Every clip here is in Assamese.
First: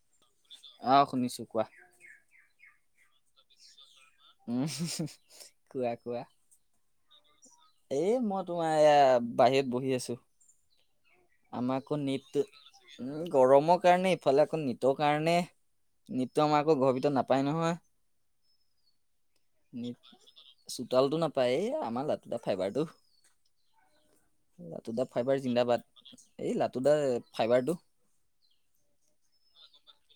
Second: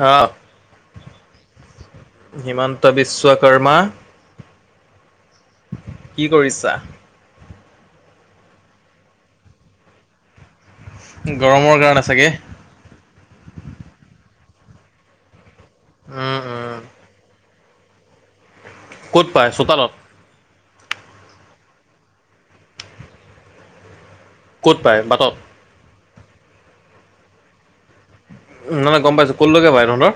হ অ', শুনিছোঁ কোৱা। বিশশ্বকৰ্মা উম [unintelligible] কি কৰিছা? এ' মই তোমাৰ এয়া বাহিৰত বহি আছো। আমাৰ গৰমৰ আকৌ কাৰণে নেট চাগে? গৰমৰ কাৰণে ইফালে এখন নীটৰ কাৰণে, উম নীটটো আমাৰ উম আকৌ ঘৰ ভিতৰত নাপায় নহয়। ক'ত পায় চোতালত। চোতালতটো নাপায় এই আমাৰ লাটো দা ফাইবাৰটো ক'ত লাতু পায় দা বাটত ফাইবাৰ জিন্দাবাদ এই লাতুদা ফাইবাৰটো নাই নাই গম পাইছো কলৈকে ভাই তহঁতৰ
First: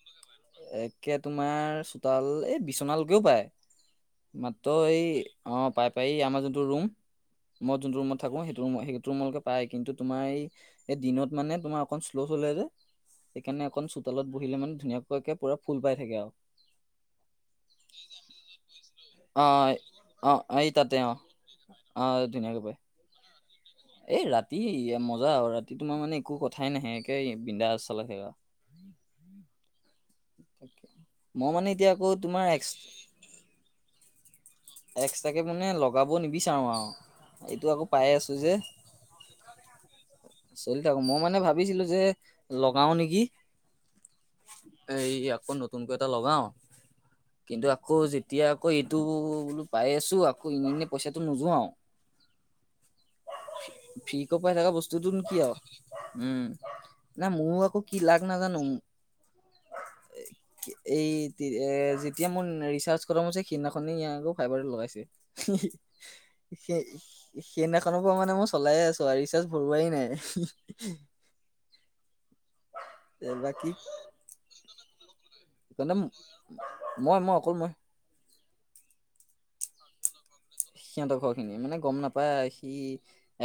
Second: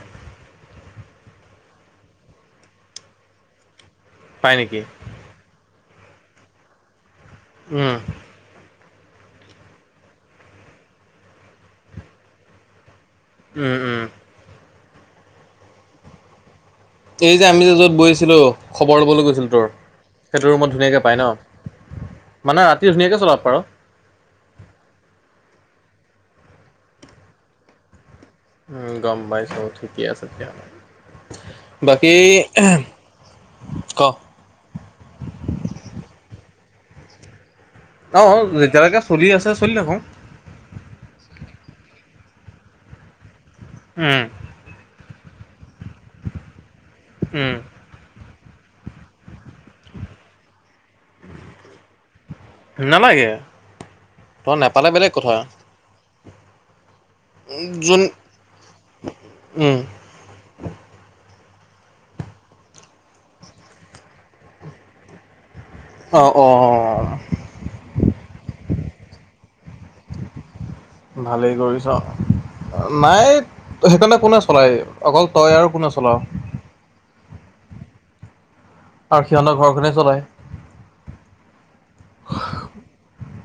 একে তোমাৰ চোতাল এই বিচনাালকেও পায় পায় মাত্ৰ নেকি এই অ' পাই পাই আমাৰ যোনটো ৰুম মই উম যোনটো ৰুমত থাকো সেইটো ৰুমত সেই তমলকে পাই কিন্তু তোমাৰ এই এই দিনত মানে তোমাৰ অকণ শ্ল' চলে যে সেইকাৰণে উম অকণ উম চোতালত বহিলে মানে ধুনীয়াকাকে পুৰা ফুল পাই থাকে আৰু এই যে আমি যে য'ত বৈছিলো খবৰ ল'বলৈ গৈছিলো তোৰ। অ', অ', সেইটো ৰুমত এই তাতে ধুনীয়াকে পাই অ', ন মানে ৰাতি ধুনীয়াকে চলপ। এ ৰাতি মজা আৰু ৰাতি তোমাৰ মানে একো কথাই নাহে একে বিধা আ চালে সে আৰু উম গম পাইছব ঠিকে আছে। মই মানে এতিয়া আকৌ বাকী তোমাৰ এক্স ক, এক্সট্ৰাকে মানে লগাব নিবিচাৰো আৰু। এইটো আকৌ পাই অ আছো যে যেতিয়ালৈকে চলি আছে চলি থাকক চলি থাকো মই মানে ভাবিছিলো যে। লগাও নেকি উম এই আকৌ নতুন নতুনকৈ এটা লগাও উম কিন্তু আকৌ যেতিয়া আকৌ এইটো বোলো পাই আছো আকৌ ইমানকে পইচাটো নোযোৱাও নালাগে ফ্ৰীকৈ পাই তই থকা নাপালে বেলেগ বস্তুটোনো কি কথা আৰু উম, না মোৰো আকৌ কি যোন লাাগ নাজানো উম এই। এ যেতিয়া মোৰ ৰিচাৰ্জ কৰা মোৰ যে সেইদিনাখনে ই আকৌ ফাইবাৰত লগাইছে। অ', সেই অ', সেইদিখনৰ পৰা মানে মই চলাইে আছো আৰু ৰিচাৰ্জ ভৰোৱাই নাই। ভালেই কৰিছ নাই এ, সেইকাৰণে কোনে চলায় অকল। তই আৰু কোনে সেইকাৰণে চলাও মই- মই অকল মই আৰু সিহঁতৰ ঘৰখনে চলায়। সিহঁতৰ ঘৰখিনি মানে গম নাপায় সি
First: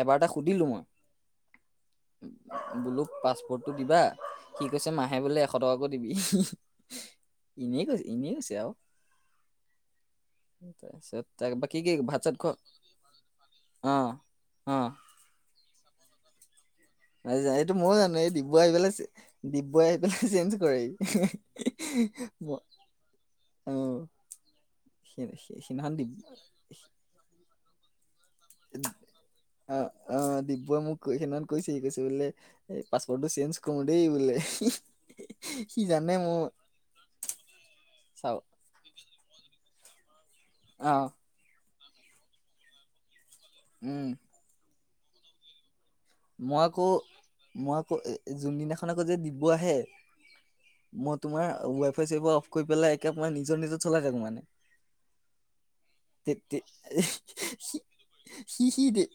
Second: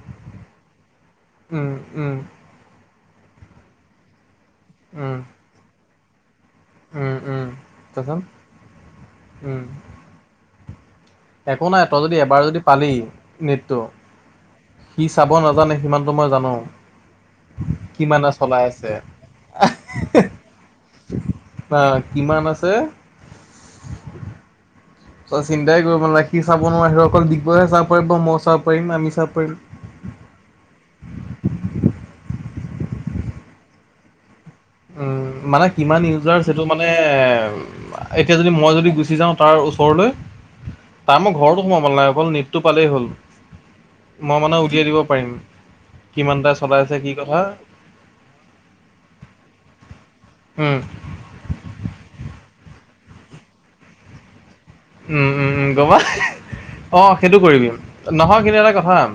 এবাৰ এটা সুধিলো মই। উম উম পাছপোৰ্টটো দিবা সি কৈছে উম, মাহে বোলে এশ টকাকো দিবি উম, উম, এনেই কৈছে তাৰপিছত এনেই কৈছে আৰু। উম, একো বাকী নাই কি তই যদি ভাত চাত এবাৰ যদি খোৱা পালি নেটটো অ অ সি চাব নাজানে সিমানতটো মই জানো। ন এইটো ময়ো জানো কিমানে এই ডিবুৱ চলাই আহি আছে পেলাই ডিবুৱাই আহি পেলাই চেঞ্জ কৰে বা কিমান আছে অ' তই চিন্তাই সিদিনাখন কৰিব ডিব মানে সি চাব নোৱাৰাৰে সি অকল দিগবহে চাব। পাৰ মই চাব পাৰিম আমি চাব পাৰিম। ক সত কৈছে সি কৈছে বোলে এই পাছপৰ্টটো চেঞ্জ কৰো দেই বোলে। উম মানে সি কিমান জানে ইউজাৰ মোৰ সেইটো মানে। এতিয়া চাও যদি মই যদি গুচি যাওঁ তাৰ। ওচৰলৈ অ তাই মই ঘৰতো সোমাব নাই অকল নীটটো পালেই হ'ল। উম মই মানে উলিয়াই দিব পাৰিম। কিমানটা মই চলাই আকৌ আছে কি কথা মই আকৌ এ যোনদিনাখন আকৌ যে দিব আহে। উম মই তোমাৰ ৱাই ফাই চাৰ অফ কৰি পেলাই একে মই নিজৰ নিজৰ চলাই থাকো মানে উম উম গবা তে- তে- অ সেইটো কৰিবি সি নহয় কিন্তু সি এটা সি কথা। দে-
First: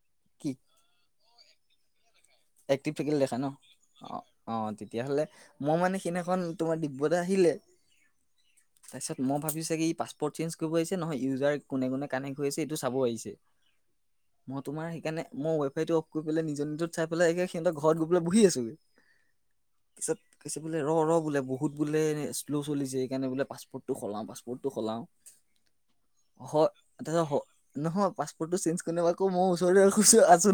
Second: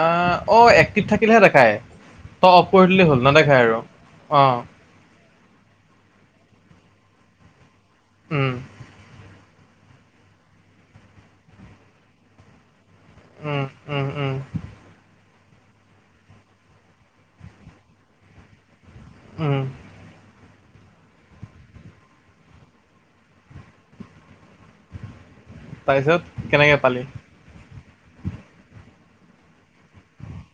অহ কি অ একটিভ থাকিলেহে দেখায় তই অফ কৰি এক্টিভ দিলেই থাকিল হ'ল দেখা ন অ নেদেখায় আৰু -অ তেতিয়াহলে মই মানে সেইদিনাখন তোমাৰ দিব্যতা আহিলে উম তাৰপিছত মই ভাবিছো। কি পাছপৰ্ট চে্জ কৰিব আহছে নহয় ইউজাৰ কোনে কো কানেক্ট আছে এইটো। উম উম উম [inaudible] বোলে এই সহত ঘৰত গ পলৈ বহি আছোে উম! ৰ' ৰ' বোলে, বহুত বোলে, বহুত বোলে শ্ল' চলিছে। সেইকাৰণে বোলে, পাছপৰ্টটো সলাওঁ, পাছপৰ্টটো সলাওঁ। তাৰপিছত হয়। কেনেকে পালি তাৰপাছত নহয়, পাছপৰ্টটো চেঞ্জ কৰিব আকৌ মই [unintelligible] খুচু আছোঁ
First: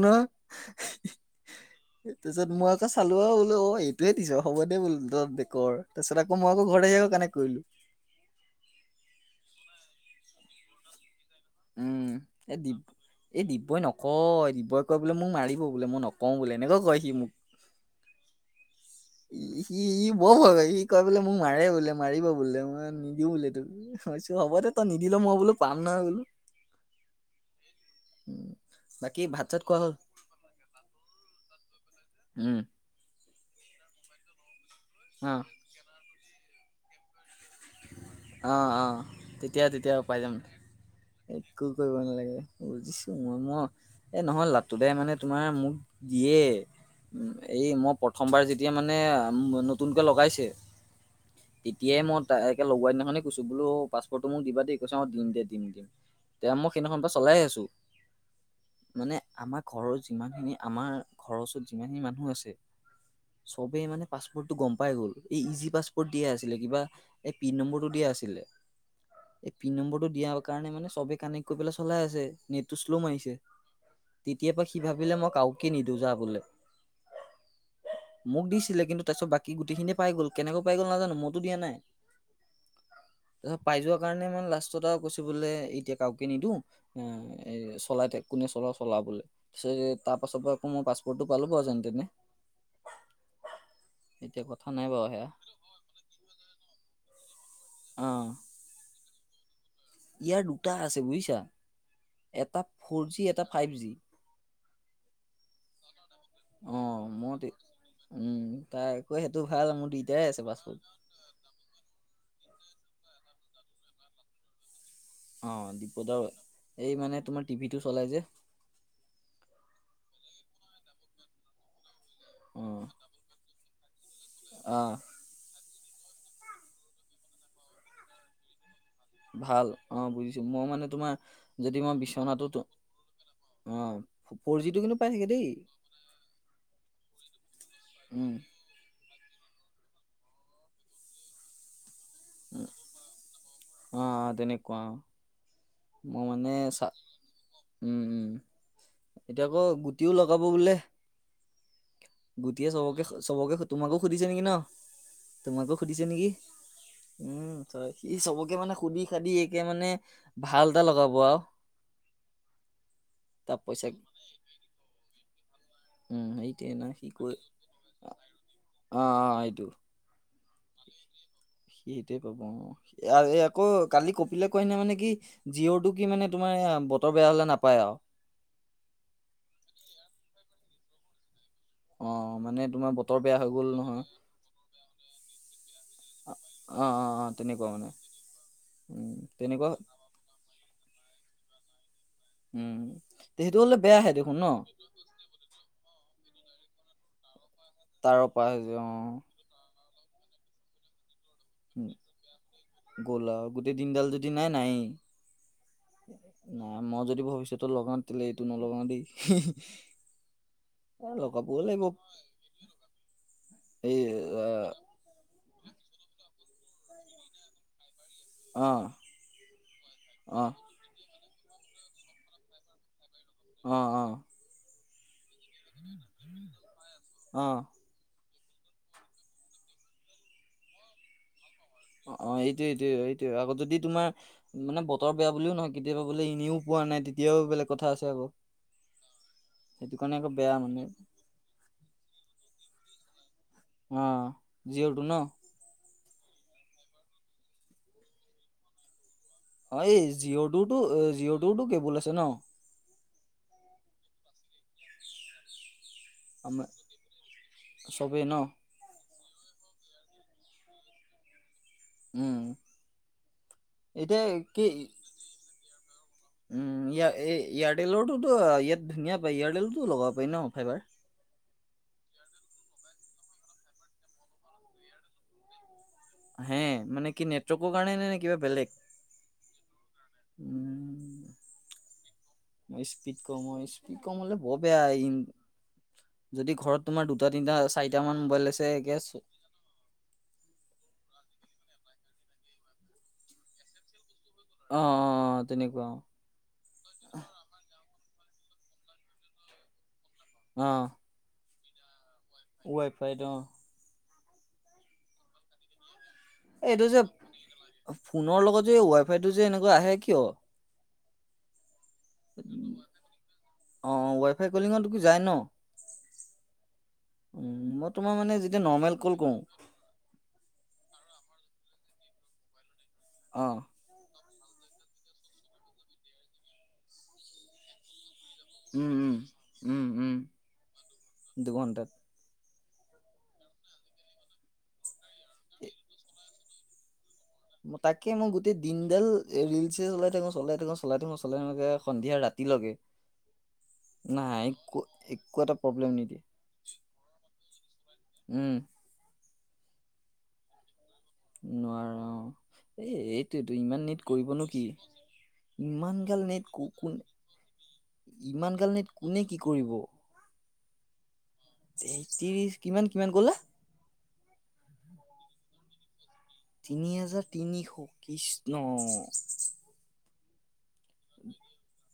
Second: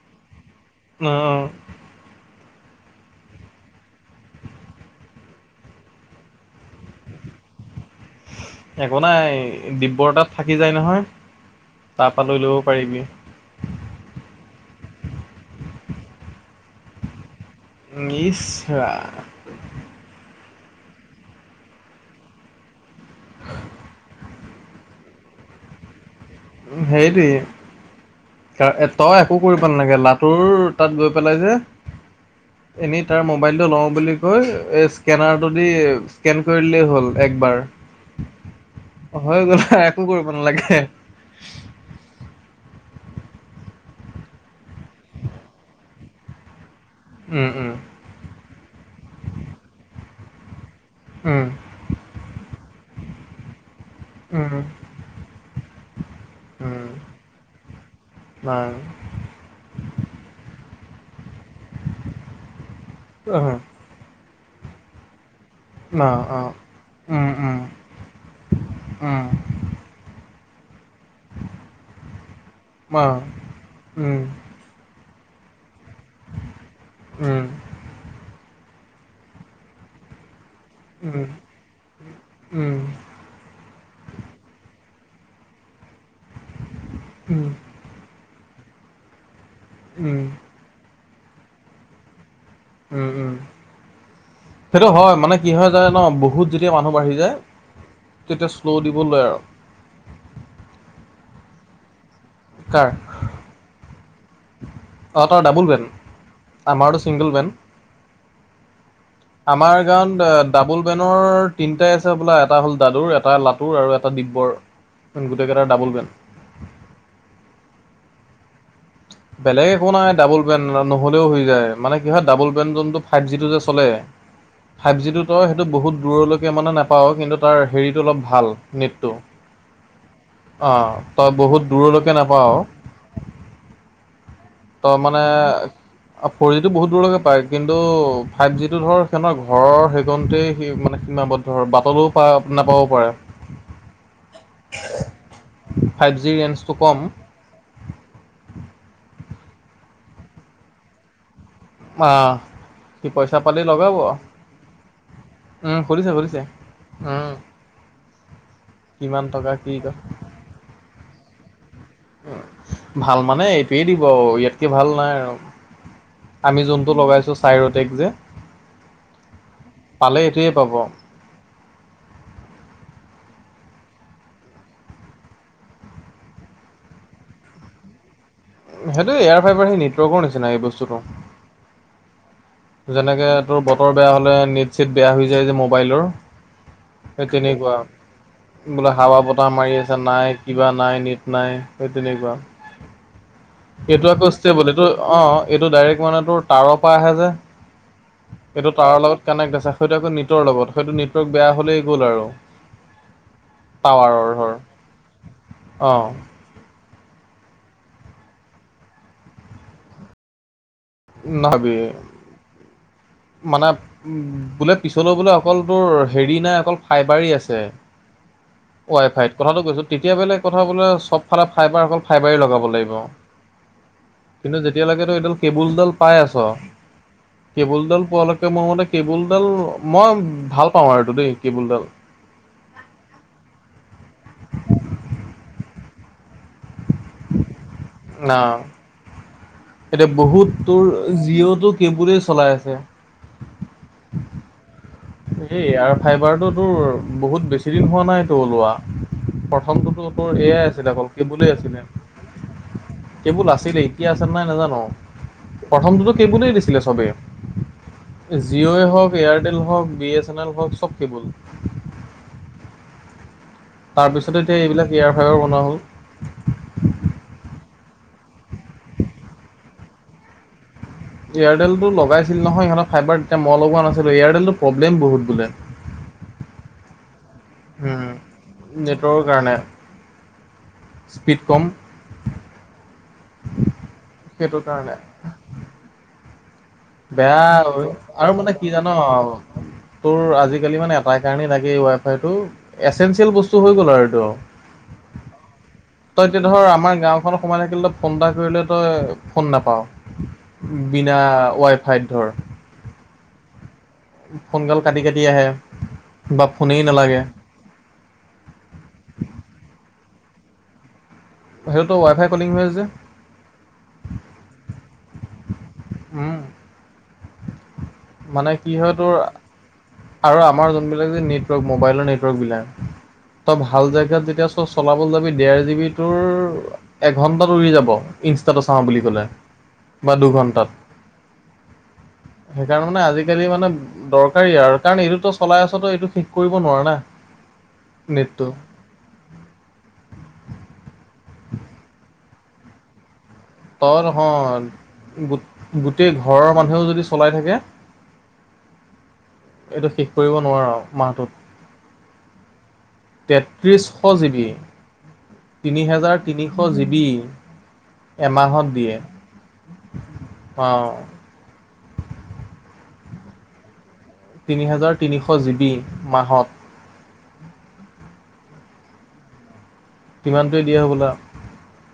অ ন'। অ'! তাৰপিছত, মই আকৌ চালো আৰু বোলো, অ'! এইটোৱে দিছ, হ'ব দে বোলো। ত' [unintelligible] তাৰ পিছত, আকৌ মই ঘৰত আহি কানে কানেক্ট কৰিলোঁ। একো নাই। দিব্যৰ তাত থাকি যায় নহয়। তাৰপা লৈ ল'ব এ, দিব পাৰিবি এই দিব্যই নকয়। দিব্যই কয় বোলে, মোক মাৰিব বোলে, মই নকওঁ বোলে। এনেকেও কয়, সি মোক। [unintelligible] সি, ই বৰ হয়, সি কয় বোলে, মোক মাৰে বোলে, মাৰিব বোলে। মই নিদিওঁ বোলে তোক। হ'ব দে তই নিদিলও, মই বোলো, পাম নহয় বোলো। উম, উম, সেইটোৱে তই বাকী একো ভাত চাত কৰিব খোৱা হ'ল নালাগে। লটোৰ তাত গৈ পেলাই যে উম এনেই তাৰ ম ম'বাইলটো লও বুলি কয়, অ স্কেনাৰটো দি স্কেন কৰি দিলে হ'ল একবাৰ। অ অ হৈ গ'ল, তেতিয়া তেতিয়া একো পাই কৰিব যাম নালাগে। একো কৰিব নালাগে। বুজিছোঁ মই, মই এ নহয় লাটোদাই মানে, তোমাৰ মোক দিয়ে। উম, এই উম, মই প্ৰথমবাৰ যেতিয়া মানে, নতুনকে লগাইছে। উম, তেতিয়াই, মই একে লগোৱাা দিনাখনে কৈছোঁ বোলো পাছপৰ্টটো মোক দিবা উম, দেই। কৈছে, অ'! দিম দে, দিম দে, মই উম, সেইদিনাখন পৰা চলাই আছোঁ। নাই মানে, আমাৰ ঘৰৰ যিমানখিনি, আমাৰ ঘৰৰ ওচৰত যিমানখিনি মানুহ আছে অ', চবে মানে, পাছপোৰ্টটো গম পাই গ'ল। এই, ইজি ন পাছপোৰ্ট দিয়ে আছিলে। অ'। কিবা উম, এই পিন উম, নম্বৰটো দিয়া উম, পিন নম্বৰটো দিয়া কাৰণে মানে চবে কানেক্টে কৰিবলে চলাই আছে। নেটটো শ্ল' অ', মাৰিছে। উম, তেতিয়াৰ পৰা সি ভাবিলে, মই নিদিওঁ যা বোল। উম, মোক দিছিলে, কিন্তু, তাৰপিছত বাকী গোটেই খিনিয়ে পাই গ'ল। কেনেকৈ পাই গ'ল নাজানোঁ উম। মইতো দিয়া নাই। উম, উম, তাৰপিছত পাই যোৱা কাৰণে মানে, লাষ্টত আৰু কৈছে বোলে, এতিয়া কাৰোকে নিদিওঁ। উম, এ, চলাইতে কোনে, চলা চলা বোলে। পিছে, তাৰপাছৰ পৰা আকৌ, মই পাছপৰ্টটো পালো বাৰু যেনেতেনে। উম, উম, কথা নাই সেইটো বাৰু হয়। সেয়া। মানে, কি হয় যে, ন' বহুত যেতিয়া মানুহ বাঢ়ি যায় অ' তেতিয়া শ্ল' দিব লয় আৰু। ইয়াৰ দুটা আছে বুজিছা! এটা কাৰ ফৰজি, এটা ফাইভ জি। অ'! তাৰ ডাবোল বেন, আমাৰতো অ' ছিংগল মই বেন। উম তাই আকৌ সেইটো ভাল আমাৰ মোৰ দুইটাই গাঁৱত আছে ডাবোল পাছপৰ্ট। বেনৰ তিনটাই আছে হ'বলা। এটা হ'ল দাদুৰ, এটা লাতুৰ আৰু এটা দিব্যৰ। গোটেই কেইটাৰ অ'! Double Ben দিব্যদাও। এই মানে, তোমাৰ টিভিটো চলাই যে। বেলেগ একো নাই। ডাবোল বেন নহ'লেও হৈ যায়। মানে কি হয় ডাবোল অ' পেনজনটো ফাইভ জিটো যে চলে, ফাইভ অ'। জিটোতো সেইটো বহুত দূৰলৈকে মানে নাপাওঁ। কিন্তু তাৰ, হেৰিটো অলপ ভাল। নেটটো ভাল অ'! বুজিছোঁ। মই মানে, অঁ তোমাৰ তই বহুত যদি মই দূৰলৈকে বিচনটো নাপাৱ তই মানে, ফৰ জিটো বহুত দূৰলৈকে পায়। কিন্তু, উম, ফাইভ জিটো ধৰ সেইখনৰ ঘৰৰ সেইকণতেই সি মানে, সীমাবদ্ধ। বাটলেও পাই উম, নাপাবও পাৰে। অ' তেনেকুৱা। ফাইভ মই জি মানে, ৰেঞ্জটো চা কম উম! উম! এতিয়া আকৌ, গুটিও লগাব বোলে। আহ গুটিয়ে চবকে, সি পইচা চবকে, পালি লগাব তোমাকো সুধিছে নেকি ন'? তোমাকো সুধিছে নেকি! উম, [unintelligible] ই চবকে মানে সুধি কিমান সাধি টকা একে কি ক মানে ভাল এটা লগাব আৰু ভাল মানে তাৰ এইটোৱে পইচা দিব ইয়াতকে ভাল নাই আৰু উম, আমি সেইটোৱে ন যোনটো সি কৈ লগাইছোঁ চাইৰটেক যে অ', অ', এইটো পালে এইটোৱে পাব সেইটোৱে পাব অ আকৌ কালি কপিলে কয় ন মানে কি জিঅ'টো কি মানে তোমাৰ। বতৰ বেয়া হলে নাপায় আৰু। সেইটো এয়াৰ ফাইবাৰ সেই নেটৱৰ্কৰ নিচিনা এই বস্তুটো। অ মানে তোমাৰ বতৰ যেনেকে বেয়া হৈ তোৰ গ'ল বতৰ নহয় বেয়া হলে নেট চেট বেয়া হৈ যায় যে মোবাইলৰ। অ -অ -অ তেনেকুৱা মানে বোলে উম হাৱা বতাহ তেনেকুৱা মাৰি আছে নাই কিবা নাই নেট নাই। তেনেকুৱা উম তে সেইটো হ'লে এইটো বেয়াহে আকৌ দেখোন ন ষ্টেবল এইটো অ এইটো ডাইৰেক্ট মানে তোৰ। তাঁৰৰ পৰা আহে যে তাঁৰৰ পৰা হৈ এইটো যে অ তাঁৰৰ লগত কানেক্ট আছে সেইটো আকৌ নেটৰ লগত সেইটো নেট। নেটৱৰ্ক বেয়া হ'লেই উম, গ'ল আৰু গ'ল আৰু গোটেই দিনডাল যদি টাৱাৰৰ নাই ধৰ। নায়েই অ' নাই মই যদি ভৱিষ্যতত লগাও তেতিয়া এইটো নলগাওঁ দেই। এ [unintelligible] লগাবও লাগিব মানে এই অ বোলে পিছলৈ বোলে অকলটোৰ হেৰি নাই অকল ফাইবাৰেই আছে অ ৱাই ফাইত কথাটো কৈছো তেতিয়া বেলেগ অ কথা বোলে চব। ফালে ফাইবাৰ অকল ফাইবাৰে লগাব লাগিব অ -অ এতিয়ালৈকেতো এইডাল কেবুলডাল পাই আছ অ কেবুলডাল পোৱালৈকে। মোৰ মতে কেবুলডাল মই ভাল পাওঁ আৰু এইটো দেই। কেবুলডাল অ- অ এইটোয়ে এইটোয়ে এইটোয়ে আগত যদি তোমাৰ মানে বতৰ বেয়া বুলিও নহয় কেতিয়াবা বোলে এনেও। পোৱা নাই তেতিয়াও বেলেগ কথা আছে আকৌ। না সেইটো এতিয়া কাৰণে আকৌ বহুত বেয়া মানে তোৰ জিঅ'টো কেবোলে চলাই আছে। অ' জিঅ' এই এয়াৰ ফাইবাৰটো তোৰ বহুত বেছি দিন হোৱা নাইতো ওলোৱা। অ এই প্ৰথমটোতো তোৰ এয়াই জিঅ'টোতো আছিলে অকল কেবুলই জিঅ'টোতো আছিলে। কেবুল আছে ন কেৱল আছিলে এতিয়া আছে নাজানো। প্ৰথমটো কেবলেই আমাৰ দিছিলে চবে চবেই ন জিঅ' এ হক। এয়াৰটেল হওক বি এছ এন এল হওক চব কেবল। উম। তাৰপিছতে এতিয়া এইবিলাক এয়াৰফাইবাৰ বনোৱা হ'ল। এয়াৰটেলৰোতো ইয়াত ধুনীয়া পায় এয়াৰটেলতো লগাব পাৰি ন ফাইবাৰ। এয়াৰটেলটো লগাইছিল নহয় ইহঁতে ফাইবাৰ তেতিয়া মই লগোৱা নাছিলোঁ এয়াৰটেলটো প্ৰব্লেম বহুত বোলে। হে মানে কি নেট। উম নেটৱৰ্কৰ কাৰণে। উম স্পীড কম। স্পীড কম অ স্পীড কম হলে বৰ সেইটো বেয়া কাৰণে। যদি ঘৰত। তোমাৰ দুটা বেয়া তিনিটা চাৰিটা মান আৰু মোবাইল মানে আছে কি জান। একে চ- তোৰ আজিকালি মানে এটা কাৰণেই লাগে এই ৱাই ফাইতটো এচেঞ্চিয়েল বস্তু হৈ গ'ল আৰু এইটো। অ অ অ তেনেকুৱা অ তই এতিয়া ধৰ আমাৰ গাওঁখনত সোমাই থাকিল। ফোন এটা কৰিলে তই ফোন নাপাওঁ বিনা ৱাইফাইত ধৰ। ৱাইফাইটো ফোনগাল কাটি কাটি আহে বা এই ফোনেই এইটো যে নালাগে ফোনৰ লগত যে ৱাই ফাইটো যে এনেকুৱা আহে কিয় সেইটোতো ৱাইফাই কলিং হৈ আছে যে বুজাই ন উম উম ম মানে কি হয় তোৰ আৰু আমাৰ যোনবিলাক যে নে মোবাইলৰ নেটৱৰ্ক বিলাগ তই অ'। ভাল জাগত যেতিয়া চ সব চলাবলৈ যাবি ডেৰ জি বি তোৰ এঘন্টাত উৰি যাব। ইনষ্টাটো চাওঁ উম, বুলি উম, ক'লে উম, বা উম। দুঘণ্টাত দুঘণ্টাত। কাৰণ মানে আজিকালি মানে দৰকাৰী আৰু কাৰণ এইটোতো চলাই আছ তো এইটো থিক কৰিব নোৱাৰা না তাকে মই নেটটো গোটেই দিনডাল ৰিলচ এ চলাই থাক চলাই থাক চলাই থাক মই আ সন্ধিয়া ৰাতিলৈকে তই হ নাই একো একো এটা প্ৰব্লেম গোটেই নিদিয়ে। ঘৰৰ মানুহেও যদি চলাই থাকে উম এইটো শেষ কৰিব নোৱাৰ আও নোৱাৰ অ এই এইটোটো তেত্ৰিশ ইমান নেত জি কৰিব বি নো কি তিনি ইমান হেজাৰ গাল নেট তিনিশ কো- জি কোন বি ইমান এমাহত গাল নেট দিয়ে কোনে কি কৰিব অ তেত্ৰিশ কিমান কিমান কলা তিনি হাজাৰ তিনিশ জিবি তিনি হাজাৰ তিনিশ ত্ৰিশ ন কিমানটোৱে দিয়ে হ'বলা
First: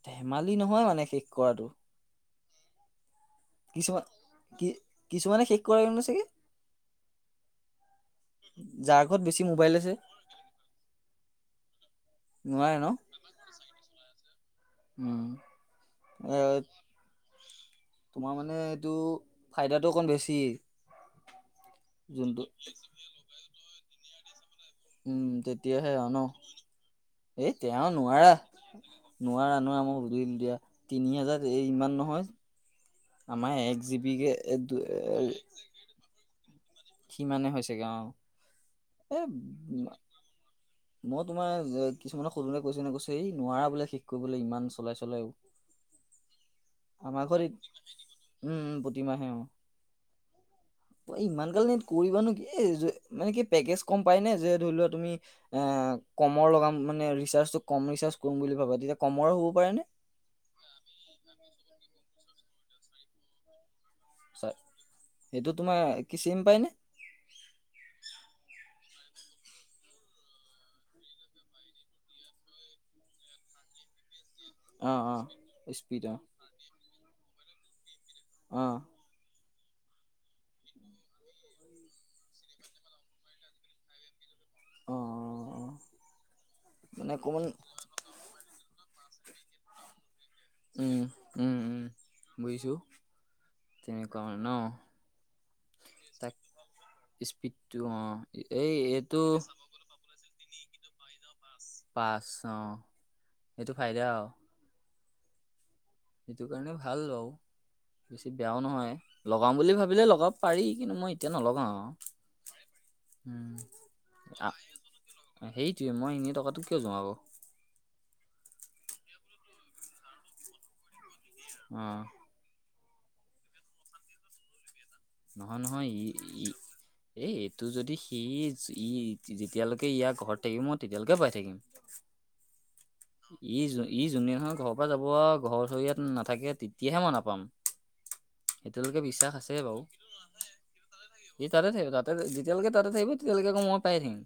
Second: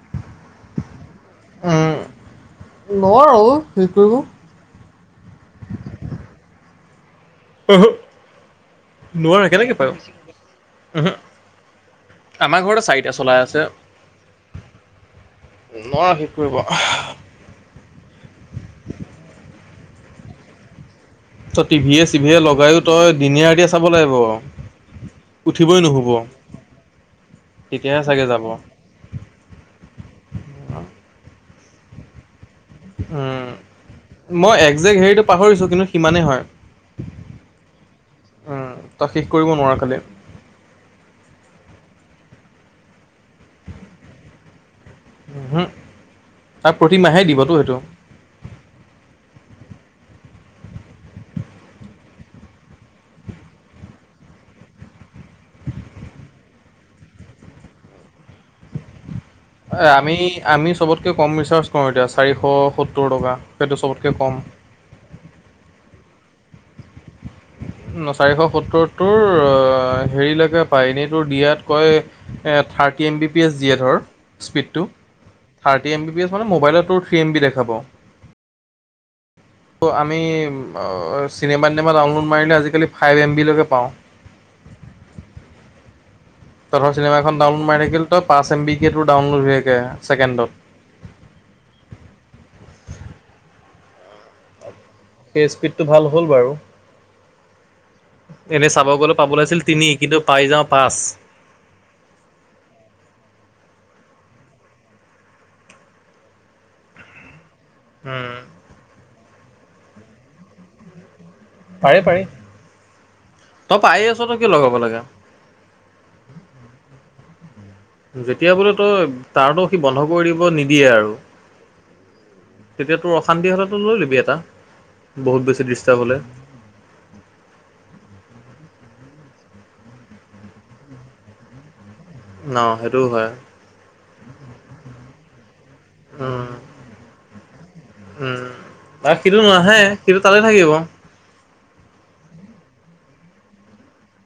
ধেমালি নহয় মানে শেষ কৰাটো উম নোৱাৰো শেষ কিছুমান কৰিব কি কিছুমানে শেষ কৰাৰ ন চাগে আহা যাৰ ঘৰত বেছি নোৱাৰা মোবাইল কেনেকে আছে পাৰ আহা আমাৰ নোৱাৰে ঘৰতে ন চাৰিটা চলাই আছে উম নোৱাৰ শেক এ কৰিব তোমাৰ মানে এইটো ফাইদাটো অকণ বেছি তই টিভিয়ে চিভিয়ে যোনটো লগাইও তই দিনেৰাতিয়ে চাব লাগিব উম উঠিবই তেতিয়াহে অ নুশুব ন এ তেওঁ তেতিয়াহে চাগে নোৱাৰা যাব নোৱাৰা নোৱা মোক সুধিলো দিয়া তিনি হাজাৰ এই ইমান নহয় আমাৰ এক জিবি কে এ, মই দু- এ, একজেক্ট হেৰিটো পাহৰিছোঁ কিন্তু সিমানেই হয়। সিমানে হৈ চাগে অ তাক এ শেষ কৰিব উম, নোৱাৰাকালে মই তোমাৰ কিছুমানে সধোনে কৈছে নে কৈছ এই নোৱাৰা বোলে শেষ কৰিবলৈ ইমান চলাইছো হলেও উহু আৰু প্ৰতি মাহেই আমাৰ দিবতো ঘৰিত সেইটো উম প্ৰতিমাহে অ [inaudible] ইমান কাল কৰিবা নো কি এ যে মানে কি পেকেজ কম পাই নে যে ধৰি লোৱা তুমি এ কমৰ লগাম মানে ৰিচাৰ্জটো কম ৰিচাৰ্জ কৰম বুলি ভাবে তেতিয়া কমৰো হ'ব পাৰে নে এ আমি আমি চবতকে কম ৰিচাৰ্জ কৰো এতিয়া চাৰিশ সত্তৰ টকা সেইটো চবতকে কম সেইটো তোমাৰ কি চিম পাই নে উ চাৰিশ সত্তৰটোৰ হেৰিলৈকে পায় এনেই তোৰ দিয়াত কয় থাৰ এম বি পি এছ দিয়ে ধৰ স্পীডটো অ অ থাৰ্টি স্পীড এম অ বি প এছ মানে মোবাইলতো থ্ৰী এম বি দেখাব অ ত' আমি চিনেমা দিনেমা ডাউনলোড মাৰিলে আজিকালি ফাইভ এম বি লৈকে পাওঁ উ অ তৰ মানে চিনেমাখন অকমান ডাউনলড মাৰি থাকিলি তোৰ পাঁছ এ বি কে ডাউনোড হৈ থাকে উম উম উম ছেকেণ্ডত বুজিছো তেনেকুৱা মানে ন সেই স্পীডটো ভাল হ'ল তাক বাৰু স্পীডটো অ এনে এই চাব গলে এইটো পাবলৈিছিল তিনি কিন্তু পাই যাওঁ পাঁচ। পাঁচ অ সেইটো ফাইদে আৰু। সেইটো কাৰণে ভাল বাৰ বেছি উম, বেয়াও নহয়। লগাম বুলি ভাবিলে লগাব পাৰি। কিন্তু মই এতিয়া নলগাওঁ পাৰি আৰু। পাৰি। উম। তই পায়ে আছ তই কিয় লগাব লাগে। সেইটোৱে মই এনেই টকাতটো কিয় যোয়াগৈ। যেতিয়া বোলে তই তাৰতো সি বন্ধ কৰি দিব নিদিয়ে আৰু। আহ। তেতিয়া তোৰ অশান্তি হলে লৈ লবি এটা। বহুত নহয়। বেছি নহয়, ডিষ্টাৰ্ব ই হ'লে। ই এ এইটো যদি সি। ই যেতিয়ালৈকে ইয়াৰ ঘৰত থাকিব মই তেতিয়ালৈকে পাই থাকিম। ন সেইটো। ই য ই যোনদিনাখন ঘৰৰ পৰা যাব ঘৰ ধৰিয়াত উম, নাথাকে। তেতিয়াহে মই নাপাম। উম এতিয়ালৈকে আৰু বিশ্বাস সিটো আছে নাহে বাৰু সিটো তাটে থাকিব। সি তাতে থাকিব, তাতে যেতিয়ালৈকে তাতে থাকিব, তেতিয়ালৈকে আকৌ মই পাই থাকিম।